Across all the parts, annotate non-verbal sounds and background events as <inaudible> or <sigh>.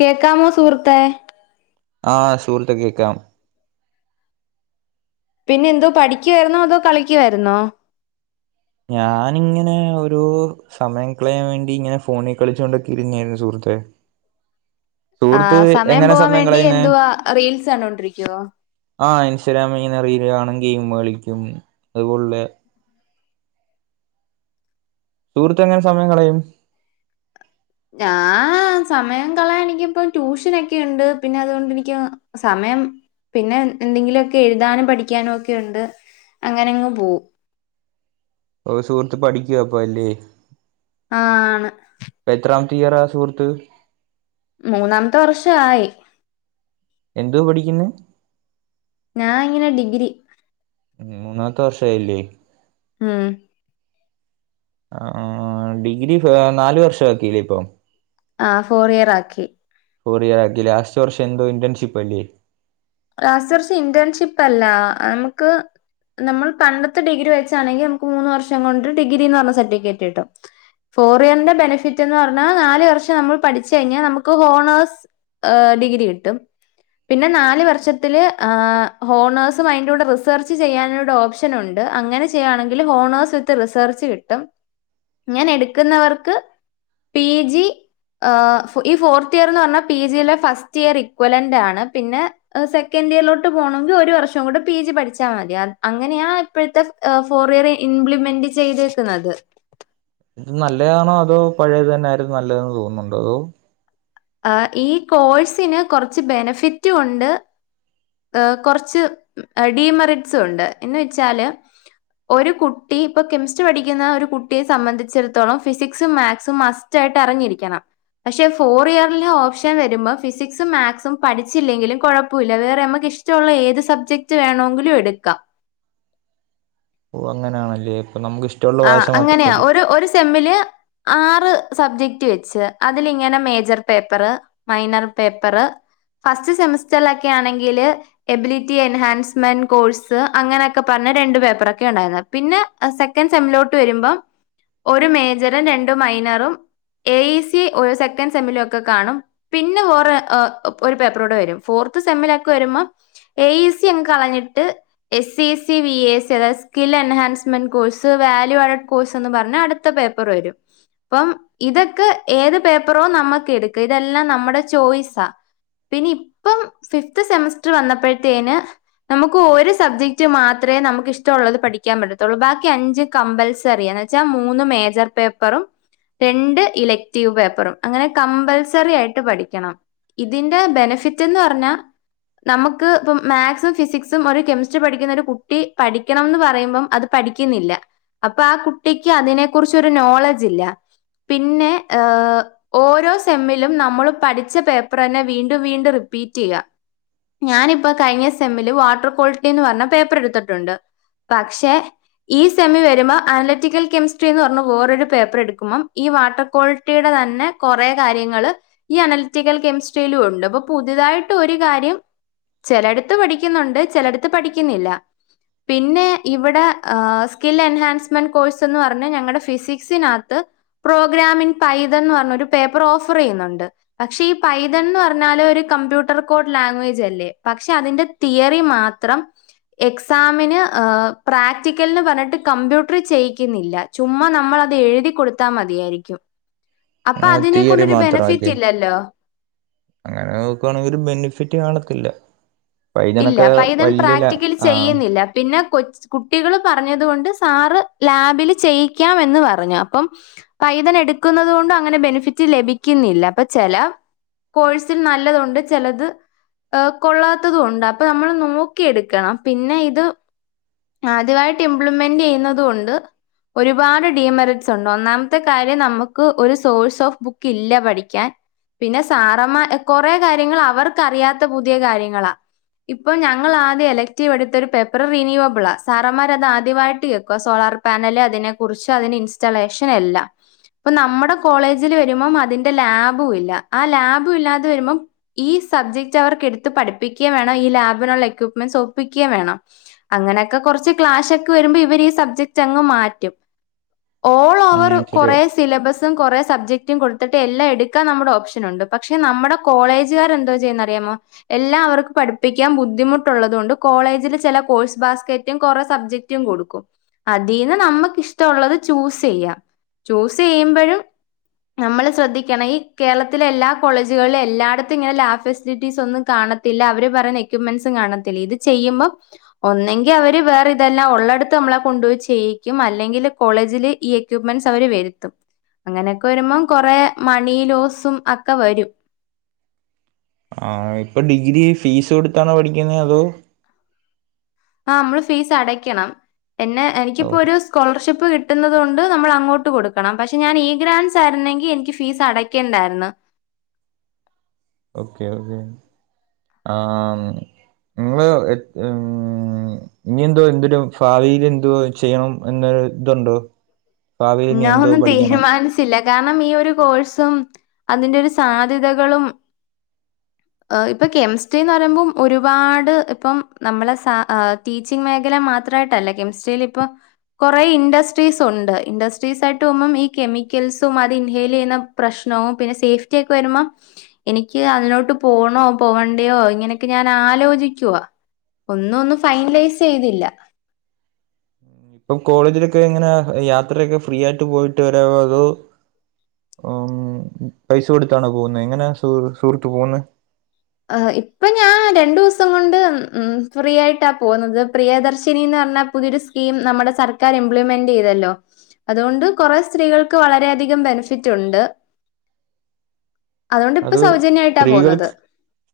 കേക്കാമോ സുഹൃത്തേ? ആഹ് സുഹൃത്തെ കേക്കാം. പിന്നെ എന്തോ പഠിക്കുവായിരുന്നോ അതോ കളിക്കുവായിരുന്നോ? ഞാനിങ്ങനെ ഒരോ സമയം കളയാൻ വേണ്ടി ഇങ്ങനെ ഫോണി കളിച്ചോണ്ടിക്കായിരുന്നു സുഹൃത്തെ. സുഹൃത്ത് ആഹ് സമയം എങ്ങനെ പോവാൻ വേണ്ടി കളയുന്നെ എന്തുവാ റീൽസ് കണ്ടോണ്ടിരിക്ക്യോ? ആഹ് ഇൻസ്റ്റഗ്രാമി ഇങ്ങനെ റീല് കാണും ഗെയിം കളിക്കും അത് പോലുള്ള സുഹൃത്തെങ്ങനെ സമയം കളയും? ഞാൻ സമയം കളയാൻ എനിക്കിപ്പ ട്യൂഷനൊക്കെയുണ്ട് പിന്നെ അതുകൊണ്ടെനിക്ക് സമയം പിന്നെ എന്തെങ്കിലൊക്കെ എഴുതാനും പഠിക്കാനൊക്കെ ഉണ്ട്. അങ്ങനങ്ങ് പോവും. ഓഹ് സുഹൃത്ത് പഠിക്കുവാപ്പല്ലേ? ആഹ് ആണ് ഇപ്പ എത്രാമത്തെ ഇയറാ സുഹൃത്ത്? മൂന്നാമത്തെ വർഷായി. എന്തുവാ പഠിക്കുന്നേ? ഞാനിങ്ങനെ ഡിഗ്രി ഉം മൂന്നാമത്തെ വർഷായില്ലേ? മ്മ് ആഹ് ആഹ് ഡിഗ്രി ഫ് നാല് വർഷാക്കീലേ ഇപ്പം? ആഹ് ഫോറ് ഇയറാക്കി ഫോറിയറാക്കി ലാസ്റ്റ് വർഷം എന്തോ ഇന്റേൺഷിപ്പല്ലേ ലാസ്റ്റ് വർഷം ഇന്റേൺഷിപ്പല്ലാ നമുക്ക് നമ്മൾ പണ്ടത്തെ ഡിഗ്രി വെച്ചാണെങ്കി നമുക്ക് മൂന്ന് വർഷം കൊണ്ട് ഡിഗ്രീന്നു പറഞ്ഞ സർട്ടിഫിക്കറ്റ് കിട്ടും ഫോറിയറിന്റെ ബെനിഫിറ്റ് എന്നു പറഞ്ഞാ നാല് വർഷം നമ്മള് പഠിച്ച് കഴിഞ്ഞാ നമുക്ക് ഹോണേഴ്സ് ഏ ഡിഗ്രി കിട്ടും പിന്നെ നാല് വർ ഷത്തില് ഏ ഹോണേഴ്സും അയിന്റെ കൂടെ റിസേർച്ചു ചെയ്യാനൂടെ ഓപ്ഷനുണ്ട് അങ്ങനെ ചെ ചെയ്യാണെങ്കിൽ ഹോണേഴ്സ് വിത്ത് റിസേർച്ചു കിട്ടും ഇങ്ങനെ ഇട്ക്കുന്നവർക്ക് പിജി ഏ ഈ ഫോർത്ത് ഇയറ്ന്ന് പറഞ്ഞാ പിജിയിലെ ഫസ്റ്റ് ഇയർ ഇക്വലന്റാണ് പിന്നെ സെക്കന്റിയറിലോട്ടു പോണെങ്കി ഒര് വർഷം കൂടെ പിജി പഠിച്ചാ മതി അങ്ങനെയാ ഇപ്പയത്തെ ഫോറ് ഇയറ് ഇംപ്ലിമെന്റ് ചെയ്തേക്കുന്നത് ഇത് നല്ലയാണോ അതോ പഴയതുതന്നെ ആയിരുന്നോ നല്ലതെന്നു തോന്നുന്നുണ്ടോ അതോ ആഹ് ഈ കോഴ്സിന് കൊറച്ച് ബെനഫിറ്റും ഉണ്ട് ഏ കൊറച്ച് ഡീ മെറിറ്റ്സുണ്ട് എന്ന് വെച്ചാല് ഒരു കുട്ടി ഇപ്പൊ കെമിസ്ട്രി പഠിക്കുന്ന ഒരു കുട്ടിയെ സംബന്ധിച്ചിടത്തോളം ഫിസിക്സും മേക്സും മസ് റ്റായിട്ടും അറിഞ്ഞിരിക്കണം. പക്ഷെ ഫോറിയറിലെ ഓപ്ഷൻ വരുമ്പോ ഫിസിക്സും മേക്സും പഠിച്ചില്ലെങ്കിലും കുഴപ്പല്ല വേറെ നമ്മ ഇഷ്ട്ടള്ള ഏത് സബ്ജക്റ്റ് വേണോങ്കിലും എട്ക്കാ ഓഹ് അങ്ങനെയാണല്ലേ ഇപ്പ നമുക്കിഷ് ആഹ് അങ്ങനെയാ ഒരു ഒരു സെമ്മില് ആറ് സബ്ജക്ടു വെച്ച് അതിലിങ്ങനെ major paper minor paper first സെമസ്റ്ററിലൊക്കെ ആണെങ്കില് എബിലിറ്റി എൻഹാൻസ്മെന്റ് കോഴ്സ് അങ്ങനെയൊക്കെ പറഞ്ഞ രണ്ട് പേപ്പറൊക്കെ ഉണ്ടായിരുന്നു പിന്നെ അത് സെക്ക സെക്കൻ സെമ്മിലോട്ട് വരുമ്പം ഒരു മേജറും രണ്ടു മൈനറും എ. ഇ. സി ഒരു സെക്കൻ സെമ്മിലുവൊക്കെ കാണും പിന്നെ വേറെ എഹ് ഒരു പേപ്പറൂടെ വരും ഫോർത്തു സെമ്മിലൊക്കെ വരുമ്പം എ ഇ സി അങ്ങ് കളഞ്ഞിട്ട് S C C V A S C അതായത് skill enhancement course value added കോഴ്സെന്നു പറഞ്ഞ അടുത്ത പേപ്പർ വരും അപ്പം ഇതൊക്കെ ഏത് പേപ്പറോ നമ്മുക്കെടുക്കും ഇതെല്ലാം നമ്മുടെ ചോയ്സാ പിന്നെയിപ്പം ഫിഫ്തു സെമസ്റ്റർ വന്നപ്പഴത്തേന് നമുക്ക് ഒരു സബ്ജക്റ്റ് മാത്രേ നമുക്കിഷ്ടമുള്ളതു പഠിക്കാൻ പറ്റത്തൊള്ളൂ ബാക്കി അഞ്ച് കമ്പൽസറി എന്നു വെച്ചാ മൂന്നു മേജർ പേപ്പറും രണ്ട് ഇലക്റ്റീവു പേപ്പറും അങ്ങനെ കമ്പൽസറിയായിട്ടു പഠിക്കണം ഇതിന്റെ ബെനഫിറ്റെന്നു പറഞ്ഞാ നമുക്ക് ഇപ്പം മാത്സും, ഫിസിക്സും, ഒരു കെമിസ്ട്രി പഠിക്കുന്നയൊരു കുട്ടി പഠിക്കണമെന്നു പറയുമ്പം അത് പഠി ക്കുന്നില്ല, അപ്പൊ ആ കുട്ടിക്കതിനെ കുറിച്ചൊരു നോളജില്ല പിന്നെ, ഏഹ് ഓരോ സെമ്മിലും നമ്മള് പഠിച്ച പേപ്പർതന്നെ വീണ്ടും, വീണ്ടും റിപ്പീറ്റെയ്യാ ഞാനിപ്പൊ കഴിഞ്ഞ സെമ്മില് വാട്ടർ ക്വാളിറ്റിയെന്നു പറഞ്ഞ പേപ്പറെടുത്തിട്ടുണ്ട്. പക്ഷെ ഈ സെമ്മില് വരുമ്പം അനലറ്റിക്കൽ കെമിസ്ട്രിയെന്നു പറഞ്ഞ വേറൊരു പേപ്പറെടുക്കുമ്പം ഈ വാട്ടർ കോളി ക്വാളിറ്റിയുടെ തന്നെ കൊറേ കാര്യങ്ങള് ഈ അനലറ്റിക്കൽ കെമിസ്ട്രിയിലുവുണ്ട് അപ്പൊ പുതുതായിട്ടൊരു കാര്യം ചെലയെടുത്തു പഠിക്കുന്നുണ്ട്. ചെലയെടുത്ത് പഠിക്കുന്നില്ല, പിന്നെയിവിടെ ആഹ് സ്കിൽ എൻഹാൻസ്മെന്റ് കോഴ്സെന്ന് പറഞ്ഞ് ഞങ്ങടെ ഫിസിക്സിനകത്ത് പ്രോഗ്രാമിൻപൈതം എന്നു പറഞ്ഞൊരു പേപ്പർ ഓഫറെയ്യുന്നുണ്ട് പക്ഷെ ഈ പൈതന്ന് പറഞ്ഞാല് ഒരു കമ്പ്യൂട്ടർ കോഡ്ലാംഗ്വേജല്ലേ?, പക്ഷെ അതിന്റെ തിയറി മാത്രം എക്സാമിന് ആ പ്രാക് റ്റിക്കൽന്നു പറഞ്ഞിട്ട് കമ്പ്യൂട്ടറിൽ ചെയ്യിക്കുന്നില്ല ചുമ്മാ നമ്മളതെഴുതി കൊടുത്താ മതിയായിരിക്കും അപ്പൊ അതിനെ തിയറി കൊണ്ടൊരു മാത്രമല്ലേ ബെനിഫിറ്റില്ലല്ലോ? അങ്ങനെ നോക്കുവാണെങ്ക ഒരു ബെനിഫിറ്റ് കാണത്തില്ല ഇല്ല വൈദ്യനൊക്കെ പൈതൺ വലിയ ല പ്രാക്ടിക്കല് ആഹ് ചെയ്യുന്നില്ല പിന്നെ കൊ കുട്ടികള് പറഞ്ഞത് കൊണ്ട് സാറ് ലാബില് ചെയ്യിക്കാംമെന്ന് പറഞ്ഞു അപ്പം പൈതനെടുക്കുന്നത് കൊണ്ടും അങ്ങനെ ബെനിഫിറ്റ് ലഭിക്കുന്നില്ല അപ്പൊ ചെല കോഴ്സിൽ നല്ലതുണ്ട് ചെലത് കൊള്ളാത്തതും ഉണ്ട് അപ്പൊ നമ്മള് നോക്കിയെടുക്കണം പിന്നെ ഇത് ആദ്യമായിട്ട് ഇംപ്ലിമെന്റെയ്യുന്നത് കൊണ്ട് ഒരുപാട് ഡീമെറിറ്റ്സുണ്ട് ഒന്നാമത്തെ കാര്യം നമുക്ക് ഒരു സോഴ്സ് ഓഫ് ബുക്ക്ല്ല പഠിക്കാൻ പിന്നെ സാറമ്മ കൊറേ കാര്യങ്ങൾ അവർക്കറിയാത്ത പുതിയ കാര്യങ്ങളാ ഇപ്പൊ ഞങ്ങൾ ആദ്യം ഇലക്ട്രീവ് എടുത്ത ഒരു പേപ്പർ റിനീവബിളാ സാറമ്മാരത് ആദ്യവായിട്ട് കേൾക്കുവ സോളാർ പാനല് അതിനെ കുറിച്ച് അതിന് ഇൻസ്റ്റളേഷൻ എല്ലാം ഇപ്പൊ നമ്മുടെ കോളേജില് വരുമ്പം അതിന്റെ ലാബും ഇല്ല ആ ലാബും ഇല്ലാതെ വരുമ്പം ഈ സബ്ജക്ട് അവർക്ക് എടുത്ത് പഠിപ്പിക്കേം വേണം ഈ ലാബിനുള്ള എക്യൂപ്മെന്റ്സ് ഒപ്പിക്കേം വേണം അങ്ങനെയൊക്കെ കൊറച്ച് ക്ലാഷൊക്കെ വരുമ്പം ഇവരീ സബ്ജക്റ്റങ്ങ് മാറ്റും ഉം ഓളോവർ ശരിയ കൊറേ സിലബസും കൊറേ സബ്ജക്റ്റും കൊടുത്തിട്ട് എല്ലാം എടുക്കാൻ നമ്മുടെ ഓപ്ഷനുണ്ട് പക്ഷെ നമ്മുടെ കോളേജുകാർ എന്തോ ചെയ്യുന്നറിയാമോ എല്ലാം അവർക്ക് പഠി പ്പിക്കാൻ ബുദ്ധിമുട്ടുള്ളതു കൊണ്ട് കോളേജില് ചെല കോഴ്സ് ബാസ്കറ്റും കൊറേ സബ്ജക്റ്റും കൊടുക്കും അതീന്ന് നമ്മക്ക് ഇഷ്ടമുള്ളത് ചൂസെയ്യാം ചൂസ് ചെയ്യുമ്പഴും നമ്മൾ ശ്രദ്ധിക്കണം ഈ കേരളത്തിലെ എല്ലാ കോളേജുകളിലും എല്ലായിടത്തും. ഇങ്ങനെ ലാബ് ഫെസിലിറ്റീസ് ഒന്നും കാണ ല്ല അവര് പറയുന്ന എക്യപ്മെന്റ്സും കാണത്തില്ല. ഇത് ചെയ്യുമ്പോം. ഒന്നെങ്കി അവര് വേറെ ഇതെല്ലാം ഉള്ളടുത്ത് നമ്മളെ കൊണ്ടുപയി ചെയ്യിക്കും. അല്ലെങ്കിൽ കോളേജില് ഈ എക്യൂപ്മെന്റ്സ് അവര് വരുത്തും അങ്ങനെയൊക്കെ വരുമ്പോം കൊറെ മണി ലോസും അക്കെ വരും. ആ ഇപ്പൊ ഡിഗ്രി ഫീസ് കൊടുത്താണോ പഠിക്കുന്നത് അതോ? ആ നമ്മള് ഫീസ് അടക്കണം. എന്നെ ഓ എനിക്കിപ്പോ ഒരു. സ്കോളർഷിപ്പ് കിട്ടുന്നുന്നത് കൊണ്ട്. നമ്മൾ അങ്ങോട്ട് കൊടുക്കണം. പക്ഷെ ഞാൻ ഈ ഗ്രാൻസ് ആരുന്നെങ്കിൽ എനിക്ക് ഫീസ് അടയ്ക്കേണ്ടായിരുന്നു. ഓക്കെ ഓക്കേ ആ നിങ്ങള് <inaudible> ഇനി എന്തോ എന്തൊരു ഭാവിൽ എന്തോ ചെയ്യണം എന്നൊ ഇതുണ്ടോ? ഭാവിയിൽ ഇനി ഞാൻ എന്തോ ഒന്നും പഠിക്കണം തീരുമാനിച്ച കാരണം ഈ ഒരു കോഴ്സും അതിന്റെ ഒരു സാധ്യതകളും. ഇപ്പൊ കെമിസ്ട്രിന്ന് പറയുമ്പോം ഒരുപാട് ഇപ്പം നമ്മളെ സ ടീച്ചിങ് മേഖല മാത്രമായിട്ടല്ല. കെമസ്ട്രിൽ ഇപ്പപ്പോ കുറേ ഇൻഡസ്ട്രീസ് ഉണ്ട് ഇഡസ്ട്ര യിട്ട് പോകുമ്പോ ഈ കെമിക്കൽസും അത് ഇൻഹെയിൽ ചെയ്യുന്ന പ്രശ്നവും. പിന്നെ സേഫ്റ്റി ഒക്കെ വരുമ്പോ എനിക്ക് അതിനോട്ട് പോണോ പോവണ്ടയോ ഇങ്ങനെയൊക്കെ ഞാൻ ആലോചിക്കുവ. ഒന്നും ഒന്നും ഫൈനലൈസ് ചെയ്തില്ല. ഇപ്പം കോളേജിലൊക്കെ എങ്ങനെ യാത്രയൊക്കെ ഫ്രീ ആയിട്ട് പോയിട്ട് വരവോ അതോ? പൈസ കൊടുത്താണോ പോകുന്നത് എങ്ങനെയാ സ സുഹൃത്ത് പോകുന്നത്. ഇപ്പൊ ഞാൻ രണ്ടു ദിവസം കൊണ്ട് ഉ ഫ്രീ ആയിട്ടാ പോകുന്നത്. പ്രിയദർശിനിന്ന് പറഞ്ഞാ. പുതിയൊരു സ്കീം നമ്മുടെ സർക്കാർ ഇംപ്ലിമെന്റ് ചെയ്തല്ലോ? അതുകൊണ്ട് കുറെ സ്ത്രീകൾക്ക്. വളരെയധികം ബെനിഫിറ്റ് ഉണ്ട്. അതുകൊണ്ട് ഇപ്പ അത് സൗജന്യമായിട്ടാ പോകുന്നത്. സ്ത്രീകൾക്ക്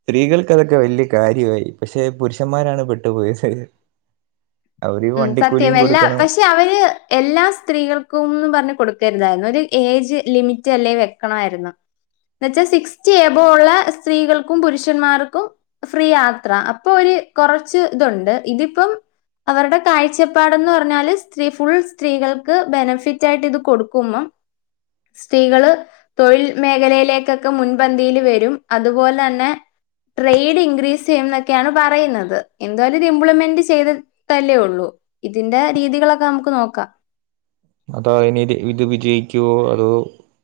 സ്ത്രീകൾക്ക് അതൊക്കെ വലിയ കാര്യമായി പക്ഷെ പുരുഷന്മാരാണ് പെട്ടുപോയത്. അവര് ഉം സത്യം വണ്ടിക്കൂലിയും എല്ലാ കൊടുക്കണം പക്ഷെ അവര്. എല്ലാ സ്ത്രീകൾക്കും ന്ന് പറഞ്ഞ് കൊടുക്കരുതായിരുന്നു. ഒരു ഏജ് ലിമിറ്റ് അല്ലെ വെക്കണമായിരുന്നു. എന്ന വെച്ചാൽ സിക്സ്റ്റി എബോ ഉള്ള സ്ത്രീകൾക്കും. പുരുഷന്മാർക്കും. ഫ്രീ യാത്ര അപ്പൊ ഒരുര് കൊറച്ച് ഇതുണ്ട് ഇതിപ്പം. അവരുടെ കാഴ്ചപ്പാട്ന്ന് പറഞ്ഞാല് സ്ത്രീ ഫുൾ സ്ത്രീകൾക്ക് ബെനഫിറ്റ് ആയിട്ട് ഇത് കൊടുക്കുമ്പം. സ്ത്രീകള്. തൊഴിൽ മേഖലയിലേക്കൊക്കെ മുൻപന്തിയിൽ വരും. അതുപോലെ തന്നെ. ട്രേഡ് ഇൻക്രീസ് ചെയ്യും എന്നൊക്കെയാണ് പറയുന്നത്. എന്തായാലും ഇത് ഇംപ്ലിമെന്റ് ചെയ്ത്. തല്ലേ ഉള്ളൂ ഇതിന്റെ രീതികളൊക്കെ നമുക്ക് നോക്കാം. അതാ ഇനിത് ഇത് വിജയിക്കുവോ അതോ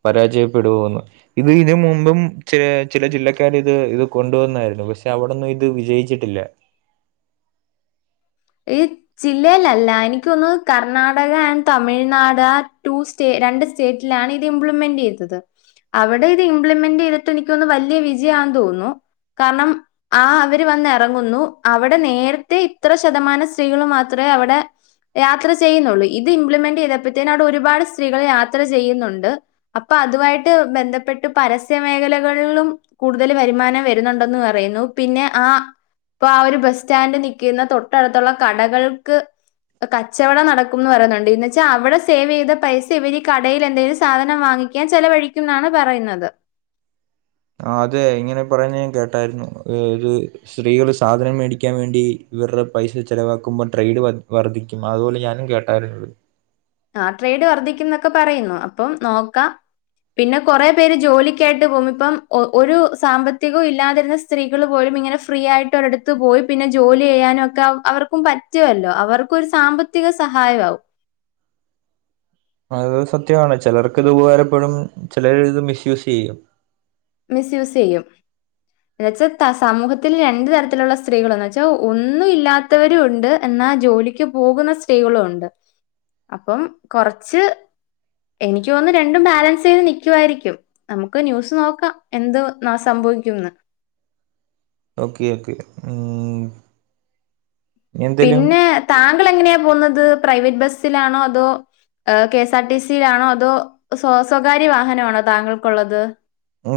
പരാജയപ്പെടുവോന്ന്. ഇത് ഇതിനന് മുമ്പും. ചില ചില ജില്ലക്കാര് ഇത് ഇത് കൊണ്ടുവന്നായിരുന്നു. പക്ഷെ അവിടൊന്നും ഇത് വിജയിച്ചിട്ടില്ല. ഈ ജില്ലയിലല്ല എനിക്കൊന്ന് കർണാടക ആൻഡ് തമിഴ്നാട് ആ ടൂസ്റ്റ് രണ്ട് സ്റ്റേറ്റിലാണ് ഇത് ഇംപ്ലിമെന്റ് ചെയ്തത്. അവിടെ ഇത് ഇംപ്ലിമെന്റ് ചെയ്തിട്ട് എനിക്കൊന്ന് വലിയ വിജയന്ന് തോന്നുന്നു. കാരണം ആ അവര് വന്ന് ഇറങ്ങുന്നു അവിടെ നേരത്തെ ഇത്ര ശതമാനം സ്ത്രീകൾ മാത്രമേ അവിടെ യാത്ര ചെയ്യുന്നുള്ളൂ ഇത് ഇംപ്ലിമെന്റ് ചെയ്തപ്പോഴത്തേന അവിടെ ഒരുപാട് സ്ത്രീകൾ യാത്ര ചെയ്യുന്നുണ്ട്. അപ്പൊ അതുമായിട്ട് ബന്ധപ്പെട്ട് പരസ്യ മേഖലകളിലും. കൂടുതൽ വരുമാനം വരുന്നുണ്ടെന്ന് പറയുന്നു. പിന്നെ ആ ഇപ്പൊ ആ ഒരു ബസ് സ്റ്റാൻഡ് നിൽക്കുന്ന തൊട്ടടുത്തുള്ള കടകൾക്ക്. കച്ചവടം നടക്കുംന്ന് പറയുന്നുണ്ട്. എന്നന്ന് വെച്ചാൽ അവിടെ സേവ് ചെയ്ത പൈസ ഇവര് ഈ കടയിൽ എന്തെിലും. സാധനം വാങ്ങിക്ക ക്കാൻ ചെലവഴിക്കും ന്നാണ് പറയുന്നത്. ആഹ് അതെ ഇങ്ങനെ പറയുന്ന് ഞാൻ കേട്ടായിരുന്നു ഒരു സ്ത്രീകള് സാധനം മേടിക്കാൻ വേണ്ടി ഇവരുടെ പൈസ ചെലവാക്കുമ്പൊ ട്രേഡ് വ വർദ്ധിക്കും ഉം അതുപോലെ ഞാനും കേട്ടായിരുന്നു ആഹ് ട്രേഡ് വർധിക്കുന്നൊക്കെ പറയുന്നു അപ്പം നോക്കാ പിന്നെ കൊറേ പേര് ജോലിക്കായിട്ട് പോമ്പം ഇപ്പം ഒരു സാമ്പത്തികവും ഇല്ലാതിരുന്ന സ് ത്രീകള് പോലും ഇങ്ങനെ ഫ്രീ ആയിട്ട് ഒരിടത്ത് പോയി പിന്നെ ജോലി ചെയ്യാനും ഒക്കെ അ അവർക്കും പറ്റ റ്റുവല്ലോ. അവർക്കൊരു സാമ്പത്തിക സഹായമാവും. അത് സത്യമാണ്. ചെലർക്കത് ഉപകാരപ്പെടും. ചെലർ ഇത് മിസ് യൂസെയ്യും. മിസ് യൂസെയ്യും ന്ന് വെച്ചാ സമൂഹത്തില് രണ്ടു തരത്തിലുള്ള സ്ത്രീകളന്ന് വെച്ചാ ഒന്നും ഇല്ലാ ത്തവരും ഉണ്ട്. എന്നാ ജോലിക്ക് പോകുന്ന സ്ത്രീകളും ഉണ്ട്. അപ്പം കൊറച്ച് എനിക്ക് തോന്നുന്നു രണ്ടും ബാലൻസ് ചെയ്ത് നിക്കുവായിരിക്കും നമുക്ക് ന്യൂസ് നോക്കാം എന്തു ന്നാ സംഭവിക്കുന്ന് ഓക്കെ ഓക്കെ ഉം എന്തേലും പിന്നെ താങ്കൾ എങ്ങനെയാ പോവുന്നത് പ്രൈവറ്റ് ബസ്സിലാണോ അതോ കെ എസ് ആർ ടി സിയിലാണോ അതോ സ്വ സ്വകാര്യ വാഹനമാണോ താങ്കൾക്കുള്ളത്?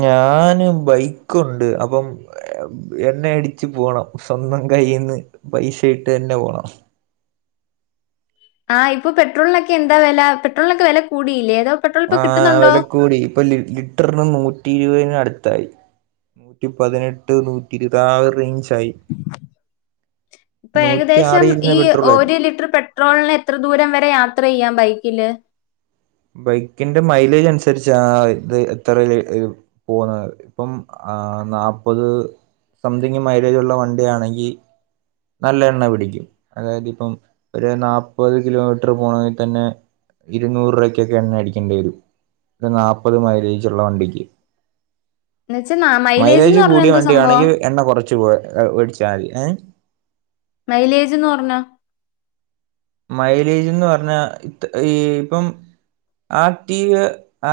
ഞാന് ബൈക്ക് ഉണ്ട് അപ്പം എണ്ണ അടിച്ച് പോണം. സ്വന്തം കയ്യിന്ന് പൈസ ഇട്ട് തന്നെ പോണം. ആഹ് ഇപ്പൊ പെട്രോൾനൊക്കെ എന്താ വെല പെട്രോൾനൊക്കെ വെല കൂടിയില്ലേ അതോ പെട്രോൾ ഇപ്പൊ ആഹ് കിട്ടുന്നുണ്ടോ? വെല കൂടി. ഇപ്പൊ ലി ലിറ്റർന് നൂറ്റി ഇരുവയ്ന് അടുത്തായി നൂറ്റിപ്പതിനെട്ട് നൂറ്റി ഇര്ദ് ആ ഒരു റേഞ്ചായി പ്പ നൂറ്റി ഏകദേശം ആറിരുന്ന ഈ പെട്രോളായിരുന്നു ഒരു ലിറ്റർ പെ ട്രോൾന് എത്ര ദൂരം വരെ യാത്രയ്യാം ബൈക്കില് ബൈക്കിന്റെ മൈലേജ് അൻസര്ച്ചാ ആ ഇത് എത്ര രു പോവുന്നത്. ഇപ്പം നാപ്പത് സംതിങ് മൈലേജുള്ള വണ്ടി ആണെങ്കി നല്ല എണ്ണ പിടിക്കും. അതായത് ഇപ്പം ഒരു നാപ്പത് കിലോമീറ്റർ പോണങ്കി തന്നെ ഇരുന്നൂറ് രൂവയ്ക്കൊക്കെ എണ്ണ അടിക്കേണ്ടി വരും. ഒരു നാപ്പത് മൈലേജ്ള്ള വണ്ടിക്ക് എന്ന് വെച്ചാ മൈലേജ്ന്ന് മൈലേജ് പറഞ്ഞ കൂടിയ എന്തോ സംഭവം വണ്ടിയാണെങ്കി എണ്ണ കൊറച്ച് പോ വേടിച്ചാതി ഏ മൈലേജ്ന്ന് പർഞ്ഞ മൈലേജ്ന്ന് പർഞ്ഞാ ഈ ഇപ്പം ആക്റ്റീവ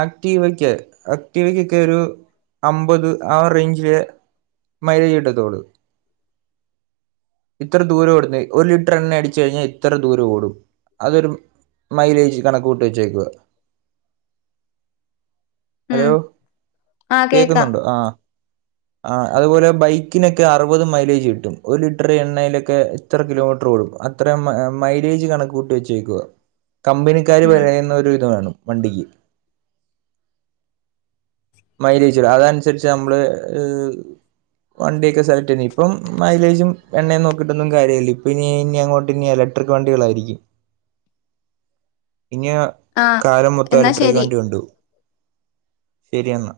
ആക്ടീവക്ക് ആക്ടീവക്കൊക്കെ ഒരു അമ്പത് ആ ഒരു റേഞ്ചിലെ മൈലേജ് കിട്ടത്തള്ളു ഇത്ര ദൂരം ഓടുന്ന ഒരു ലിറ്റർ എണ്ണ അടിച്ചു കഴിഞ്ഞാ ഇത്ര ദൂരം ഓടും അതൊരു മൈലേജ് കണക്കൂട്ടി വച്ചേക്കുവ ഹലോ ഉം ആ കേക്കാം കേക്കുന്നുണ്ടോ ആഹ് ആഹ് അതുപോലെ ബൈക്കിനൊക്കെ അറുപത് മൈലേജ് കിട്ടും ഒരു ലിറ്റർ എണ്ണയിലൊക്കെ ഇത്ര കിലോമീറ്റർ ഓടും അത്ര മ മൈലേജ് കണക്ക് കൂട്ടി വെച്ചേക്കുവാ കമ്പനിക്കാര് ഉം പറയുന്ന ഒരു ഇതു വേണം വണ്ടിക്ക് മൈലേജ് അതൻസര്ച്ച് അമ്മള് വണ്ടിയൊക്കെ സെലക്ടെന്നെ ഇപ്പം മൈലേജും എണ്ണയും നോക്കിട്ടൊന്നും കാര്യവില്ല ഇപ്പ ഇനി ഇനി അങ്ങോട്ട് ഇനി എല ട്രിക് വണ്ടികളായിരിക്കും. ഇനി ആ കാലം മൊത്തം എന്നാ എലട്രിക്ക് ശരി വണ്ടി കൊണ്ടോവും ശെരി എന്നാ